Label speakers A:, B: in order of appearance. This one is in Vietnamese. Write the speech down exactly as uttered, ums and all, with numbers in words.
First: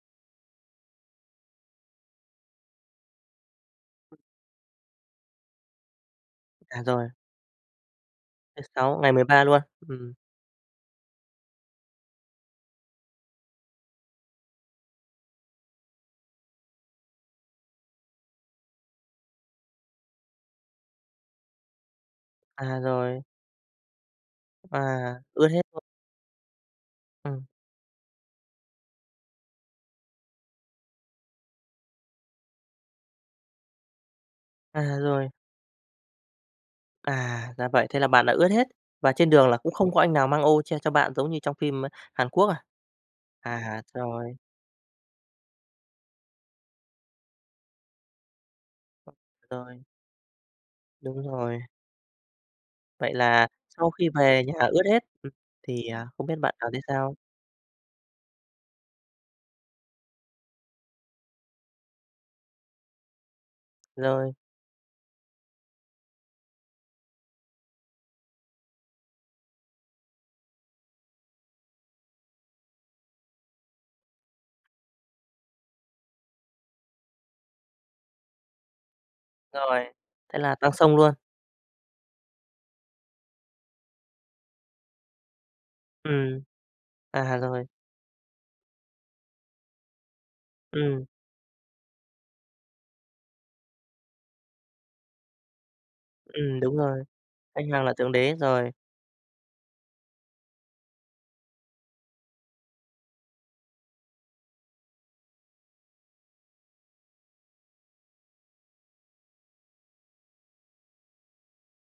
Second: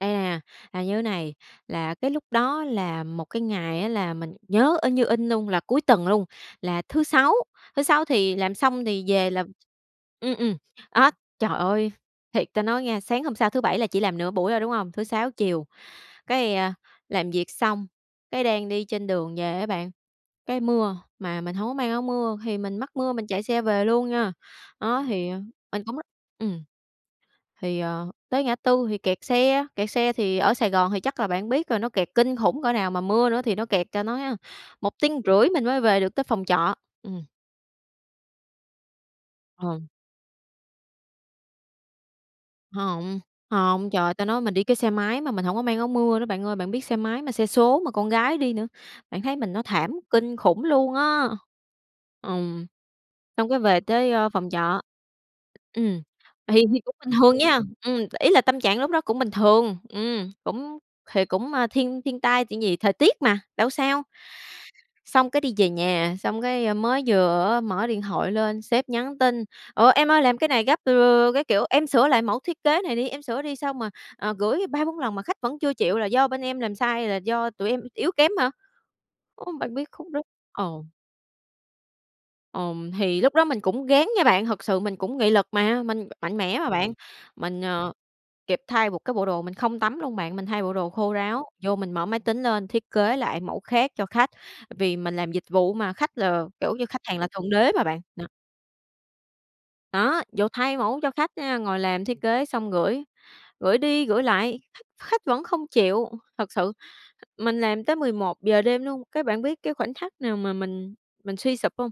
A: Đây nè, là như thế này, là cái lúc đó là một cái ngày á là mình nhớ in như in luôn, là cuối tuần luôn,
B: À,
A: là thứ
B: rồi.
A: Sáu, thứ Sáu thì làm
B: Thứ
A: xong
B: Sáu,
A: thì
B: ngày mười
A: về
B: ba
A: là
B: luôn, ừm.
A: ừm, ừm. Á, trời ơi! Thiệt ta nói nghe, sáng hôm sau thứ Bảy là chỉ làm nửa buổi thôi, đúng hông? Thứ Sáu chiều, cái, a, làm việc xong, cái đang đi trên đường về á bạn, cái mưa mà mình hông có mang áo mưa, thì mình
B: À,
A: mắc mưa
B: rồi.
A: mình chạy xe về luôn nha. Đó,
B: À,
A: thì
B: ướt hết
A: mình
B: [unintelligible]
A: cũng á ừm,
B: Ừm.
A: thì, ờ, tới ngã tư thì kẹt xe, kẹt xe thì ở Sài Gòn thì chắc là bạn biết rồi, nó kẹt kinh khủng cỡ nào, mà mưa nữa thì nó kẹt ta nói á, một
B: À,
A: tiếng
B: rồi.
A: rưỡi mình mới về được tới phòng trọ, ừm.
B: À, ra vậy, thế là bạn đã ướt hết. Và trên đường là cũng
A: Ờ.
B: không có anh nào mang ô che cho bạn giống như trong phim, a, Hàn Quốc à?
A: Hông.
B: À,
A: Hông, trời ơi, ta
B: rồi.
A: nói mình đi cái xe máy mà mình hổng có mang áo mưa nữa bạn ơi, bạn biết xe máy mà xe số mà con gái đi nữa. Bạn thấy mình nó
B: Rồi.
A: thảm kinh khủng luôn
B: Đúng
A: á.
B: rồi.
A: Ừm,
B: Vậy là
A: xong cái về
B: sau khi
A: tới, a,
B: về
A: phòng
B: nhà
A: trọ
B: ướt hết, ừm, thì,
A: ừm,
B: à, không biết bạn
A: thì
B: cảm thấy
A: thì cũng bình
B: sao?
A: thường nha, ừm, ý là tâm trạng lúc đó cũng bình thường, ừm, cũng thì cũng, ơ, thiên thiên tai chuyện gì, thời tiết mà, đâu sao.
B: Rồi.
A: Xong cái đi về nhà, xong cái, ơ, mới vừa á mở điện thoại lên, sếp nhắn tin: "Ủa, em ơi làm cái này gấp" [unintelligible] các kiểu, "em sửa lại mẫu thiết kế này đi, em sửa đi! Sao mà, ờ, gửi ba bốn lần mà khách vẫn chưa chịu, là do bên em làm sai hay là do tụi em yếu kém hả?" Ưm, bạn
B: Rồi,
A: biết khúc đó
B: thế là
A: ờ.
B: tăng xông luôn.
A: Ừm, thì lúc đó mình cũng ráng nha bạn, thực sự mình cũng nghị lực mà, mình mạnh
B: Ừm.
A: mẽ mà bạn.
B: À,
A: Mình,
B: rồi.
A: ờ, kịp thay một cái bộ đồ, mình không tắm luôn bạn, mình thay bộ đồ
B: Ừm.
A: khô ráo, vô mình mở máy tính lên thiết kế lại mẫu khác cho khách. Vì mình làm dịch vụ mà, khách là,
B: Ừm,
A: kiểu
B: đúng
A: như, khách
B: rồi,
A: hàng là thượng
B: khách
A: đế mà
B: hàng là
A: bạn,
B: thượng
A: đó.
B: đế, rồi.
A: Đó, vồ thay mẫu cho khách nha, ngồi làm thiết kế xong gửi, gửi đi gửi lại, khách vẫn không chịu, thực sự mình làm tới mười một giờ đêm luôn, cái bạn biết cái khoảnh khắc nào mà mình mình suy sụp hông?